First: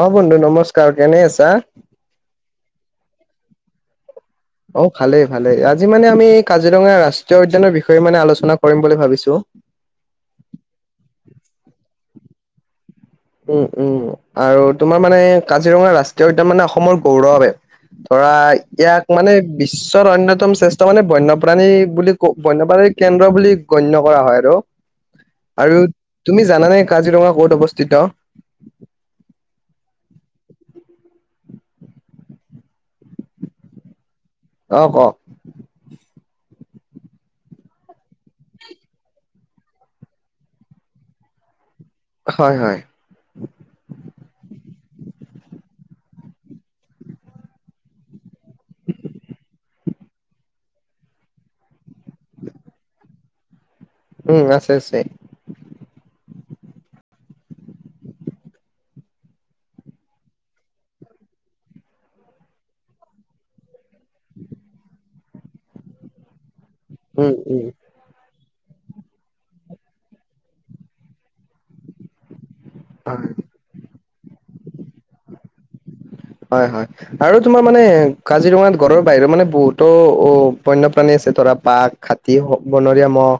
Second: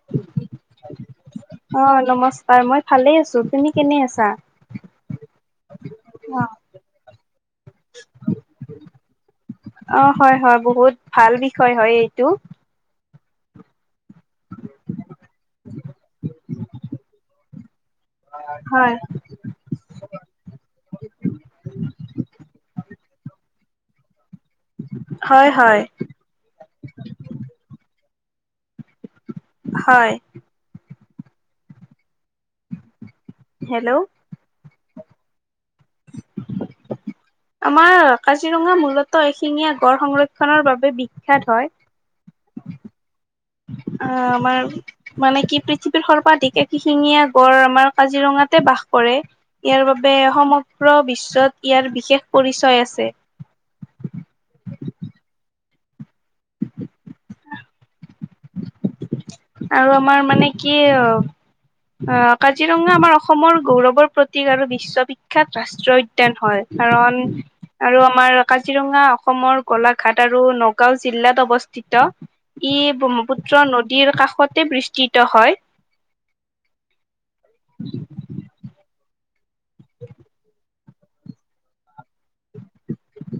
অ বন্ধু নমস্কাৰ কেনে আছা। অ', নমস্কাৰ মই ভালে আছো তুমি কেনে আছা! অ ভালেই ভালেই আজি মানে আমি অ'। কাজিৰঙা ৰাষ্ট্ৰীয় উদ্যানৰ বিষয়ে মানে আলোচনা কৰিম বুলি ভাবিছো। অ হয় হয় বহুত ভাল বিষয় হয় এইটো। উম উম আৰু তোমাৰ মানে কাজিৰঙা ৰাষ্ট্ৰীয় উদ্যান মানে অসমৰ গৌৰৱ। ধৰা হয়। ইয়াক মানে বিশ্ব। বিশ্বৰ অন্যতম শ্ৰেষ্ঠ মানে বন্যপ্ৰাণী বুলি ক বন্যপ্ৰাণী কেন্দ্ৰ বুলি গণ্য কৰা হয় আৰু। হয় হয় আৰু তুমি জানানে কাজিৰঙা ক'ত অৱস্থিত। হয় হেল্ল'। অ ক। [unintelligible] আমাৰ কাজিৰঙা মূলতঃ এশিঙীয়া গড় সংৰক্ষনৰৰ বাবে বিখ্যাত হয়। হয় হয়। অ আমাৰ মানে কি পৃথিৱীৰ সৰ্বাধিক এক শিঙীয়া গঁড় আমাৰ কাজিৰঙাতে বাস কৰে ইয়াৰ বাবে সমগ্ৰ বিশ্বত ইয়াৰ বিশেষ পৰিচয় আছে উম আছে আছে আৰু আমাৰ মানে কি আহ কাজিৰঙা আমাৰ অসমৰ গৌৰৱৰ প্ৰতীক আৰু বিশ্ববিখ্যাত ৰাষ্ট্ৰীয় উদ্যান হয় কাৰণ উম উম আৰু আমাৰ কাজিৰঙা অসমৰ গোলাঘাট আৰু নগাঁও জিলাত অৱস্থিত ই হয় ব্ৰহ্মপুত্ৰৰ নদীৰ কাষতে বিস্তৃত হয় হয় হয় আৰু তোমাৰ মানে কাজিৰঙাত গঁড় বাহিৰৰ মানে বহুতো অ বন্যপ্ৰাণী আছে ধৰা বাঘ হাতী বনৰীয়া মহ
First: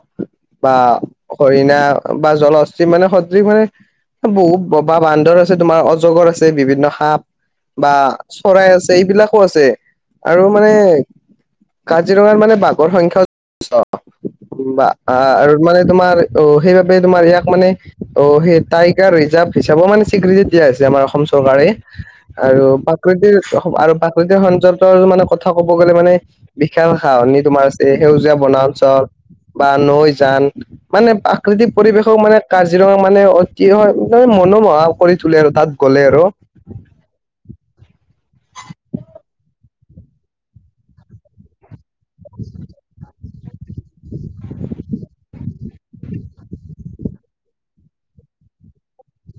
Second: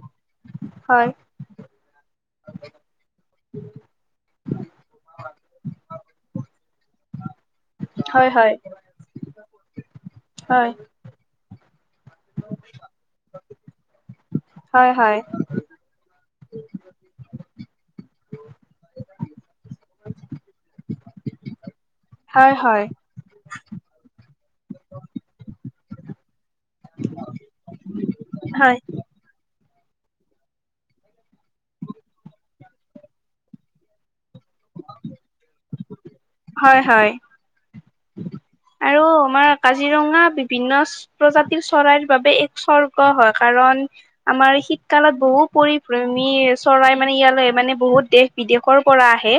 বা হয় হৰিণা বা জলহস্তি মানে সদৃশ মানে বহুত ববা বান্দৰ আছে তোমাৰ অজগৰ আছে বিভিন্ন সাপ বা হয় হয় চৰাই আছে এইবিলাক আছে আৰু মানে হয় কাজিৰঙাত মানে বাঘৰ সংখ্যা বা হয় হয় আৰু মানে তোমাৰ অ সেইবাবে তোমাৰ ইয়াক মানে অ সেই টাইগাৰ ৰিজাৰ্ভ হিচাপেও মানে স্বীকৃতি দিয়া হৈছে আমাৰ অসম চৰকাৰে হয় আৰু হয় প্ৰাকৃতিৰ আৰু গোটেই সনযন্ত মানে কথা ক'ব গ'লে মানে বিশাল সাহানি তোমাৰ আছে সেউজীয়া হয় বনাঞ্চল বা নৈ যান মানে প্ৰাকৃতিক পৰিৱেশও মানে কাজিৰঙা মানে অতিশয় মনোমোহা কৰি তুলে আৰু তাত গ'লে আৰু হয় হয় আৰু আমাৰ কাজিৰঙা বিভিন্ন প্ৰজাতিৰ চৰাইৰ বাবে এক স্বৰ্গ হয় কাৰণ আমাৰ শীতকালত বহু পৰিভ্ৰমী চৰাই মানে ইয়ালৈ মানে বহুত দেশ বিদেশৰ পৰা আহে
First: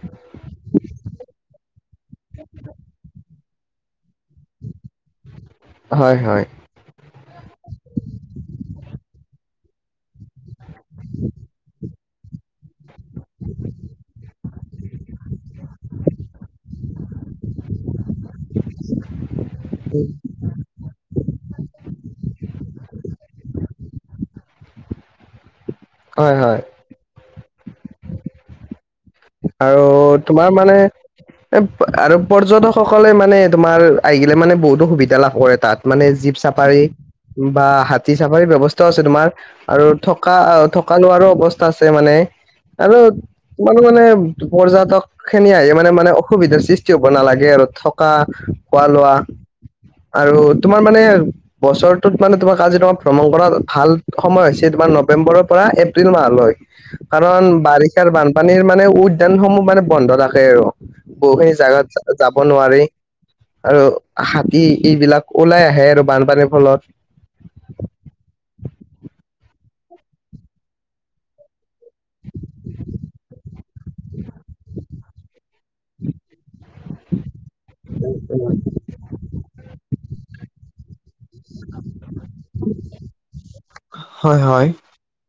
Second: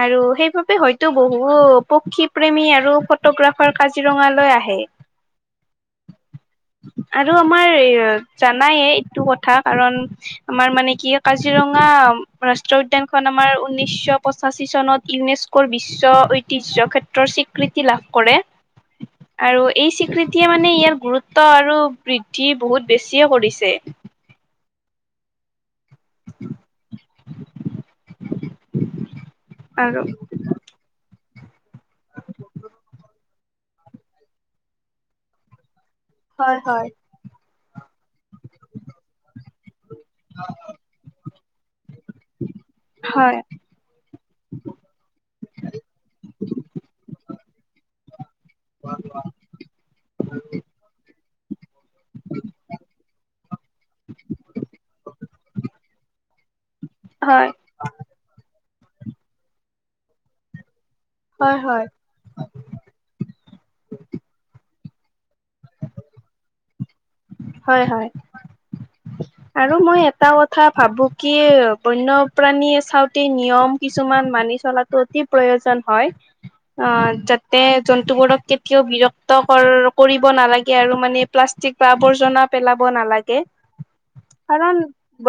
আৰু সেইবাবে হয়তো বহু পক্ষী প্ৰেমী আৰু ফটোগ্ৰাফাৰ কাজিৰঙালৈ আহে [unintelligible] হয় হয় আৰু আমাৰ এ জানায়ে এইটো কথা কাৰণ আমাৰ মানে কি কাজিৰঙা ৰাষ্ট্ৰীয় উদ্যানখন আমাৰ ঊন্নিছ' পঁচাছী চনত ইউনেস্কোৰ বিশ্ব ঐতিহ্য ক্ষেত্ৰৰ স্বীকৃতি লাভ কৰে আৰু এই স্বীকৃতিয়ে মানে ইয়াৰ গুৰুত্ব ত আৰু বৃদ্ধি বহুত বেছিয়ে কৰিছে। হয় হয়। আৰু তোমাৰ মানে এ আৰু পৰ্যটকসকলে মানে তোমাৰ আহিলে মানে বহুতো সুবিধা লাভ কৰে তাত। মানে জীপ হয় চাফাৰী হয়। বা হাতী চাফাৰী ব্যৱস্থাও আছে তোমাৰ। আৰু থকা - থকা লোৱাৰো অৱস্থা আছে মানে আৰু হয় ইমান টো মানে পৰ্যটক খিনি আহি মানে - মানে অসুবিধাৰ সৃষ্টি হ'ব নালাগে আৰু থকা খোৱা লোৱা আৰু তোমাৰ মানে বছৰটোত মানে তোমাৰ কাজিৰঙাত ভ্ৰমণ কৰা ভাল সময় হৈছে তোমাৰ নৱেম্বৰৰ পৰা এপ্ৰিল মাহলৈ। কাৰণ হয়। বাৰিষাৰ বানপানীৰ মানে উদ্যানসমূহ মানে বন্ধ থাকে আৰু। বহুখিনি হয় হয় জাগাত যাব নোৱাৰি আৰু হাতী এইবিলাক ওলাই আহে আৰু বানপানীৰ ফলত। হয় হয়। আৰু মই এটা কথা ভাবো কি বন্যপ্ৰাণীয়ে চাওঁতে নিয়ম কিছুমান মানি চলাটো অতি প্ৰয়োজন হয়। অ' যাতে জন্তুবোৰক কেতিয়াও বিৰক্ত কৰ - কৰিব নালাগে আৰু মানে প্লাষ্টিক বা আৱৰ্জনা পেলাব নালাগে। হয় হয়।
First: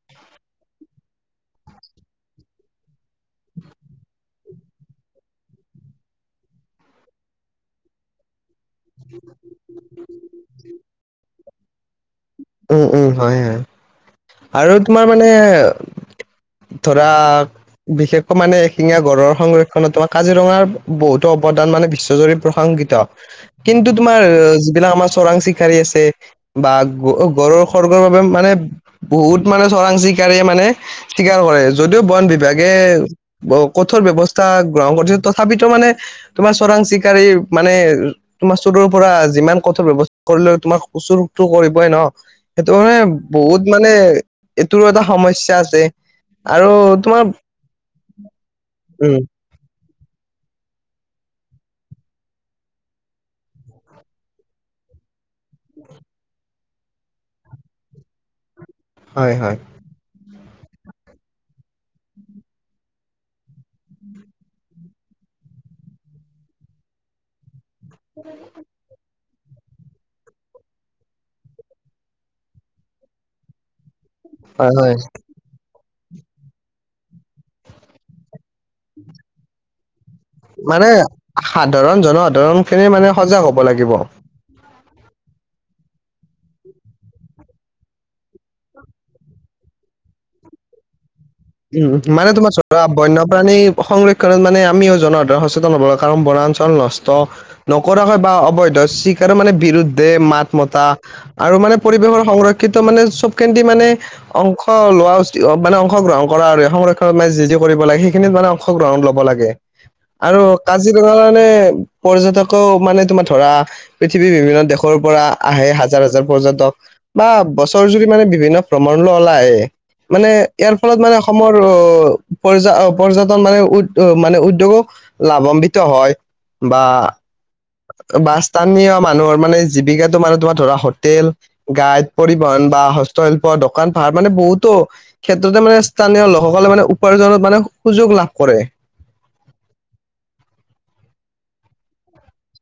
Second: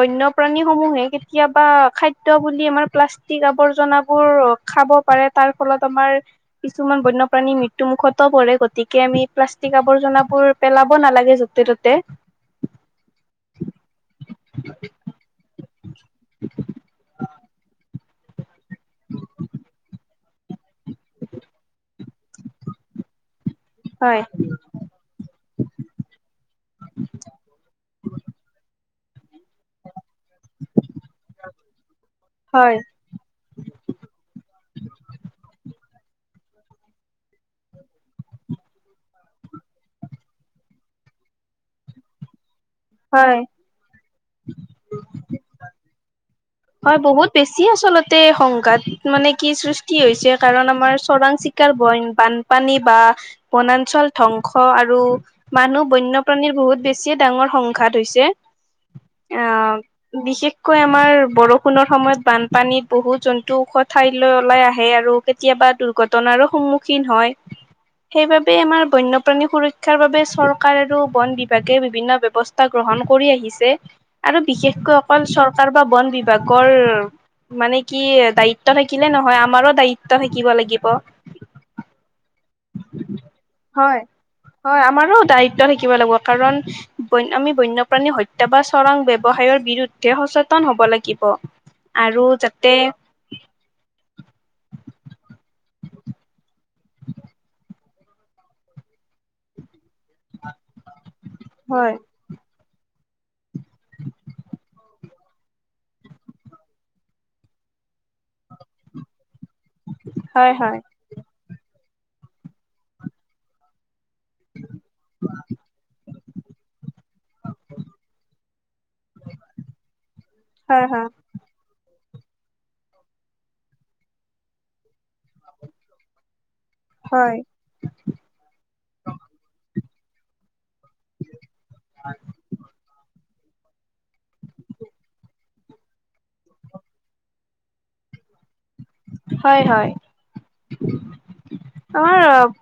বন্য প্ৰাণী সমূহে কেতিয়াবা খাদ্য বুলি আমাৰ প্লাষ্টিক আবৰ্জনা বোৰ খাব পাৰে তাৰ ফলত আমাৰ কিছুমান বন্যপ্ৰাণী মৃত্যু মুুখতো পৰে। গতিকে আমি প্লাষ্টিক আৱৰ্জনাবোৰ পেলাব নালাগে য'তে ত'তে। উম উম। হয় হয়, আৰু তোমাৰ মানে ধৰা বিশেষকৈ মানে শিঙীয়া গড়ৰ সংৰক্ষণত তোমাৰ কাজিৰঙাৰ বহুতো অৱদান মানে বিশ্বজুৰি প্ৰশংসিত কিন কিন্তু তোমাৰ হয় যিবিলাক আমাৰ চোৰাং চিকাৰী আছে বা গড়ৰ খৰ্গৰ বাবে বহুত মানে চোৰাং চি কাৰী মানে চিকাৰ কৰে, যদিও বন বিভাগে হয় ব কঠোৰ ব্যৱস্থা গ্ৰহণ কৰিছে তথাপিতো মানে তোমাৰ চোৰাং চিকাৰিৰ মানে তোমাৰ চোৰৰ পৰা যিমান কঠোৰ ব্যৱস্থা কৰিলে তোমাৰ [unintelligible] কৰি ন সেইটো মানে হয় বহুত মানে এইটোৰো এটা সমস্যা আছে। আৰু হয় তোমাৰ বহুত বেছি আচলতে সংঘাত উম মানে কি সৃচ তি হৈছে কাৰণ আমাৰ চোৰাং চিকাৰ বইন - বানপানী বা বনাঞ্চল ধ্বংস আৰ‌ আৰু মানুহ বন্যপ্ৰাণীৰ বহুত বেছিয়ে ডাঙৰ সংঘাত হৈছে। হয় হয় অ' বিশেষকৈ আমাৰ বৰষুণৰ সময়ত বানপানীত বহুত জন্তু ওখ ঠাইলৈ ওলাই আহে আৰু কেতিয়াবা দুৰ্ঘটনা সন্মূখীন হয়, সেইবাবে আমাৰ বন্য প্ৰাণী সুৰক্ষাৰ বাবে চৰকাৰ আৰু বন বিভাগে বিভিন্ন ব্যৱস্থা গ্ৰহণ কৰি আহিছে। আৰু হয় বিশেষকৈ হয় অকল চৰকাৰ বা বন বিভ ভাগৰ মানে কি দায়িত্ব থাকিলে নহয় আমাৰো দায়ি মানে সাধাৰণ জনসাধাৰণ খিনি মানে সজাগ হ'ব লাগিব। হয় হয় আমাৰো দায়িত্ব থাকিব লাগব কাৰণ আমি বন্যপ্ৰাণী হত্যা বা চোৰাং ব্যৱসায়ৰ বিৰুদ্ধে সচেতন হব লাগিব। উম, আৰু মানে তোমাৰ যাতে ধৰা বন্যপ্ৰাণী সংৰক্ষণত মানে আমিও জনসাধাৰণ সচ তন হব কাৰন বনাঞ্চল নষ্ট নকৰা হয় বা অবৈধ চিকাৰ মানে বিৰুধ দে মাত মতা আৰু মানে হয় পৰিৱেশৰ সংৰক্ষিত মানে চবখিনতে মানে অংশ লোৱা উচিত মানে অংশগ্ৰহণ কৰা আৰু সংৰক্ষণ যি যি কৰিব লাগে সেইখিনিত মানে অংশগ্ৰহণ ল'ব লাগে আৰু হয় হয় হয় কাজিৰঙা মানে পৰ্যটকৰ মানে তোমাৰ ধৰা পৃথিৱীৰ বিভিন্ন দেশৰ পৰা আহে হাজাৰ হাজাৰ পৰ্যটক বা বছৰ জুৰি মানে বিভিন্ন ভ্ৰমণ নলাই মানে ইয়াৰ ফলত হয় মানে পৰ পৰ্যটন মানে উদ মানে উদ্যোগক লাভান্বিত হয় বা বা স্থানীয় মানুহৰ মানে জীৱিকাটো মানে তোমাৰ ধৰা হোটেল গাইড পৰিবহন বা হস্তশিল্প দোকান পাহাৰ মানে বহুতো ক্ষেত্ৰতে মানে স্থানীয় লোকসকলে মানে উপাৰ্জনৰ মানে সুযোগ লাভ কৰে কৰে হয় হয় অ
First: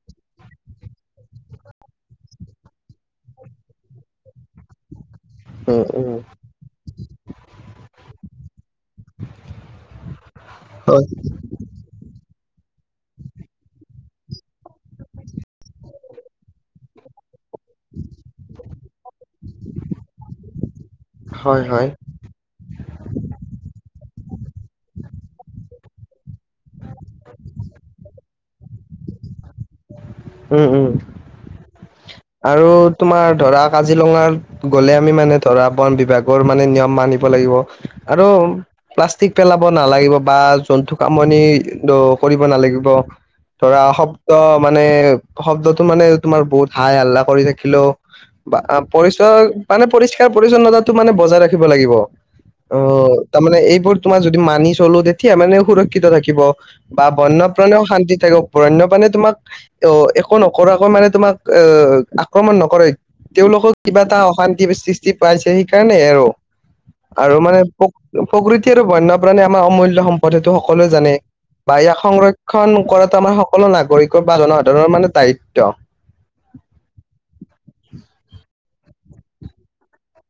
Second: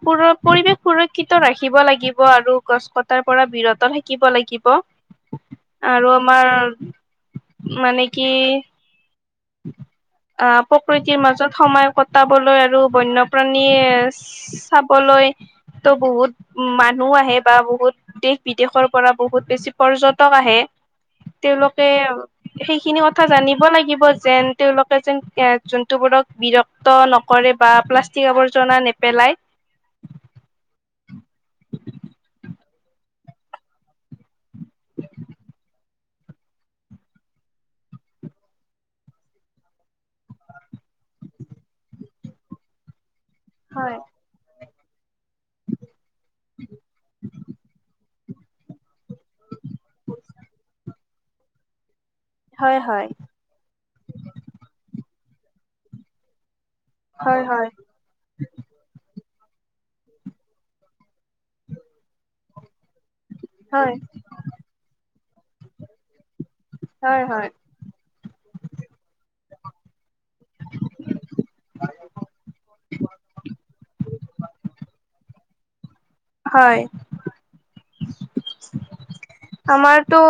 পুৰ পৰিৱেশ সুৰক্ষিত ৰাখিব লাগিব আৰু গছ কটাৰ পৰা বিৰত থাকিব শিকিব লাগিব উম আৰু উম আমাৰ মানে কি অ হয় প্ৰকৃতিৰ মাজত সময় কটা বলৈ আৰু বন্যপ্ৰাণীয়ে চাবলৈ তো বহুত মানুহ আহে বা বহুত দেশ বিদেশৰ পৰা বহুত বেছি পৰ্যটক আহে হয় তেওঁলোকে হয় সেইখিনি কথা জানিব লাগিব। যেন তেওঁলোকে যেন এ জন্তুটো বোৰক বিৰক্ত নকৰে বা প্লাষ্টিক আৱৰ জনা নেপেলাই উম উম [inaudible] আৰু তোমাৰ ধৰা কাজিৰঙাত গ'লে আমি মানে ধৰা বন বিভাগৰ মানে নিয়ম মানিব লাগিব। আৰু প্লাষ্টিক পেলাব নালাগিব বা জন্তু আমনি কৰিব নালাগিব ধৰা হয় শব্দ মানে শব্দতটো মানে তোমাৰ বহুত হাই হল্লা কৰি থাকিলেও বা পৰিচয় মানে পৰিষ্কাৰ পৰিচ্ছন্নতা মানে বজাই ৰাখিব লাগিব অ হয় হয় তাৰ মানে এইবোৰ তোমাৰ যদি মানি চলোতে সেয়া মানে সুৰক্ষিত থাকিব বা হয় হয় বন্যপ্ৰাণেও শান্তি থাকিব বন্য প্ৰাণে তোমাক অ একো নকৰাকৈ মানে তোমাক অ আক্ৰমণ নকৰে তেওঁলোকক হয় কিবা এটা অশান্তি সৃষ্টি পাইছে সেইকাৰণে আৰু হয় আৰু হয়। মানে প্ৰ প্ৰকৃতিৰ বন্যপ্ৰাণে আমাৰ অমূল্যয় সম্পদ সেইটো সকলোৱে জানে বা ইয়াক সংৰক্ষণ কৰাটো আমাৰ সকলো নাগৰিকৰ বা জনসাধাৰণৰ মানে দায়িত্ব হয় আমাৰটো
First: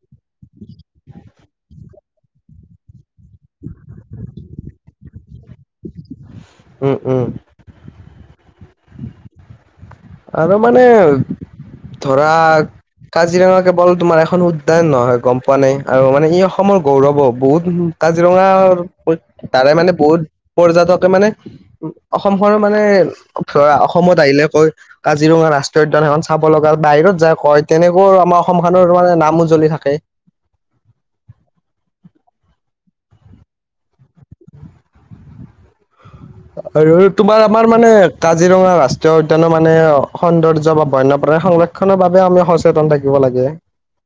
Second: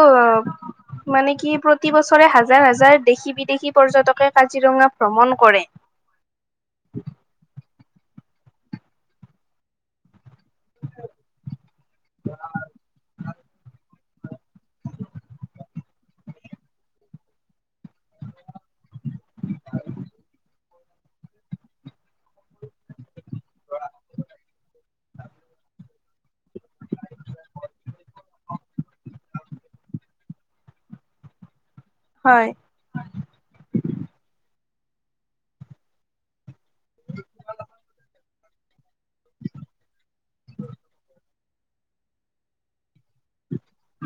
মানে কি প্ৰতিবছৰে হাজাৰ হাজাৰ দেশী বিদেশী পৰ্যটকে কাজিৰঙা ভ্ৰমণ কৰে উম উম [inaudible] আৰু মানে ধৰা কাজিৰঙা কেৱল তোমাৰ এখন উদ্যান নহয় গম পোৱা নাই আৰু মানে ই অসমৰ গৌৰৱ বহুত কাজিৰঙাৰ তাৰে মানে বহুত পৰ্যটকে মানে উ অসমখন মানে ধৰা অসমত আহিলে কৈ কাজিৰঙা ৰাষ্ট্ৰীয় উদ্যান সেইখন চাব লগা বাহিৰত যায় কয় তেনেকৈও আমাৰ অসম খনৰ মানে নাম উজ্জ্বলি থাকে হয় আৰু তোমাৰ আমাৰ মানে কাজিৰঙা ৰাষ্ট্ৰীয় উদ্যানৰ মানে সৌন্দৰ্য বা বন্যপ্ৰা সংৰক্ষনৰ বাবেও আমি সচেতন থাকিব লাগে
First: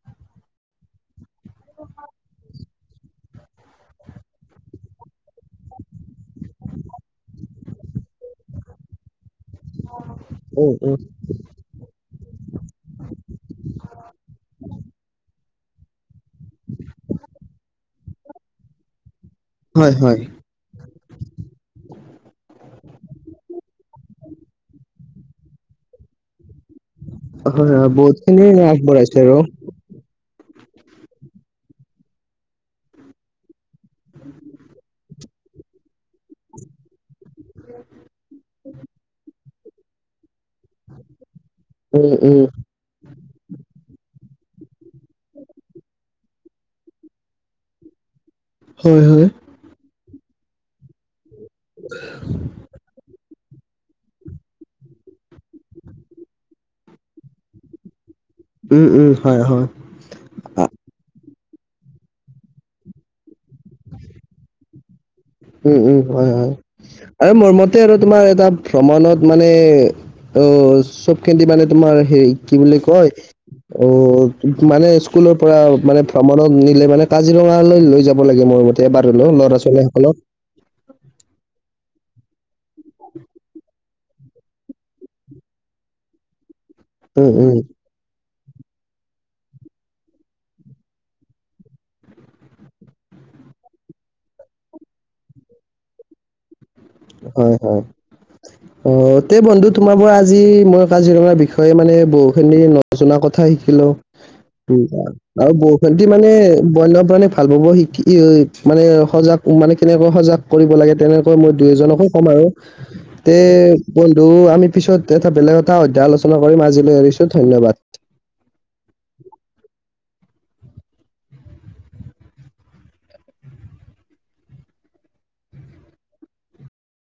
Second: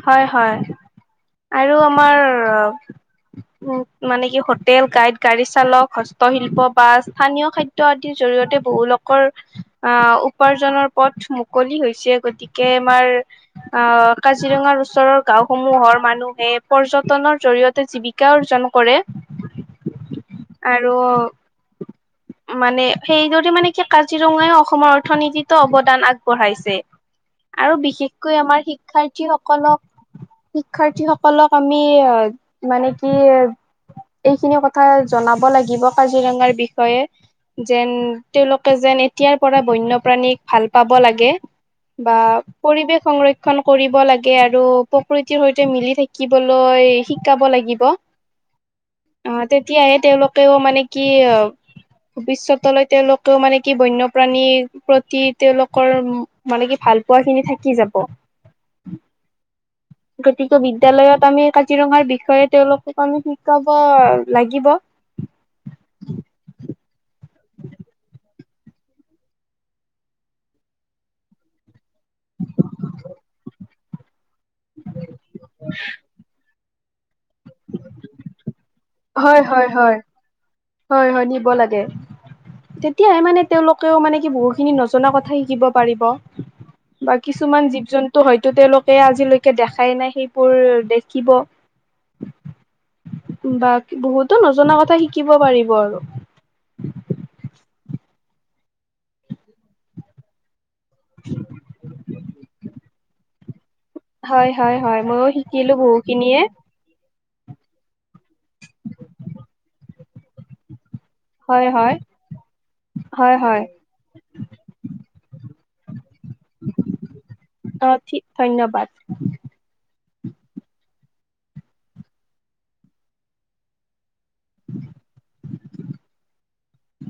হয় হয় আৰু আমাৰ উ মানে কি হোটেল গাইড গাড়ী চালক হস্তশিল্প বা স্থানীয় খাদ্য আদি জৰিত জৰিয়তে বহু লোকৰ আহ উম উপাৰ্জনৰ উম পথ মুকলি হৈছে গতিকে কেম আমাৰ অ কাজিৰঙাৰ ওচৰৰ গাওঁ সমূহৰ মানুহে পৰ্যটনৰ জৰি়য়তে জীৱিকা অৰ্জন কৰে হয় হয় আৰু মানে সেইদৰে মানে কি কাজিৰঙাই অসমৰ অৰ্থনীতিতো অৱদান আগবঢ়াইছে। হয় আৰু হয় বহুত বিশেষকৈ খিনি আমাৰ আগবঢ়াইছে আৰু শিক্ষাৰ্থীসকলক শিক্ষাৰ্থীসকলক আমি অ মানে কি এইখিনি কথা জনাব লাগিব কাজিৰঙাৰ বিষয়ে যেন তেওঁলোকে যেন এতিয়াৰ পৰা বন্যপ্ৰাণীক ভাল পাব লাগে উম বা উম পৰিৱেশ সংৰক্ষ ক্ষণ কৰিব লাগে আৰু প্ৰকৃতিৰ সৈতে মিলি থাকিবলৈ শিকাব লাগিব হয় হয় অ' তেতিয়াহে তেওঁলোকেও মানে কি অ ভৱিষ্যত লৈ তেওঁলোক মানে কি বন্যপ্ৰাণীৰ প্ৰতি তেওঁলোকৰ মানে কি ভাল পোৱা খিনি থাকি যাব উম উম হয় হয় গতিকে আ, বিদ্যালয়ত আমি কা জিৰঙাৰ বিষয়ে তেওঁলোকক আমি শিকাব লাগিব উম উম হয় হয় আৰু মোৰ মতে আৰু তোমাৰ এটা ভ্ৰমণত মানে অ চব খেদি মানে তোমাৰ হেৰি কি বুলি কয় অ মানে স্কুলৰ পৰা মানে ভ্ৰমণত নিলে মানে কাজিৰঙালৈ লৈ যাব লাগে মোৰ মত তে বাৰলো হয় ল'ৰা হয় হয় ছোৱালীসকলক হয় হয় নিব লাগে তেতিয়াহে মানে তেওঁলোক ও মানে কি বহু খিনি নজনা কথা শিকিব পাৰিব বা উম উম কিছুমান জীৱ জন্তু হয় টো তেওঁলোকে আজিলৈকে দেখাই নাই সেইবোৰ দেখিব। বাক বহুতো নজনা কথা শিকিব পাৰিব আৰু হয় হয় অ তে বন্ধু তোমাৰ পৰা আজি মই কাজিৰঙাৰ বিষয়ে মানে বহুখিনি ন জনা কথা শিকিলো হয় হয় হয় ময়ো আও শিকিলো বৌষণ্ডি মানে বহুখিনিয়ে বন্যপ্ৰাণী ভাল পাব শিকি মানে সজাগ মানে কেনেকৈ সজাগ কৰিব লাগে তেনেকা হয় দুই হয় এজনকো ক'ম আৰু হয় তে হয়। বন্ধু আমি পিছত এটা বেলেগ এটা অধ্যায় আলো- চনা কৰিম আজিলৈ এৰিছো ধন্যবাদ। অ ঠিক ধন্যবাদ। [unintelligible]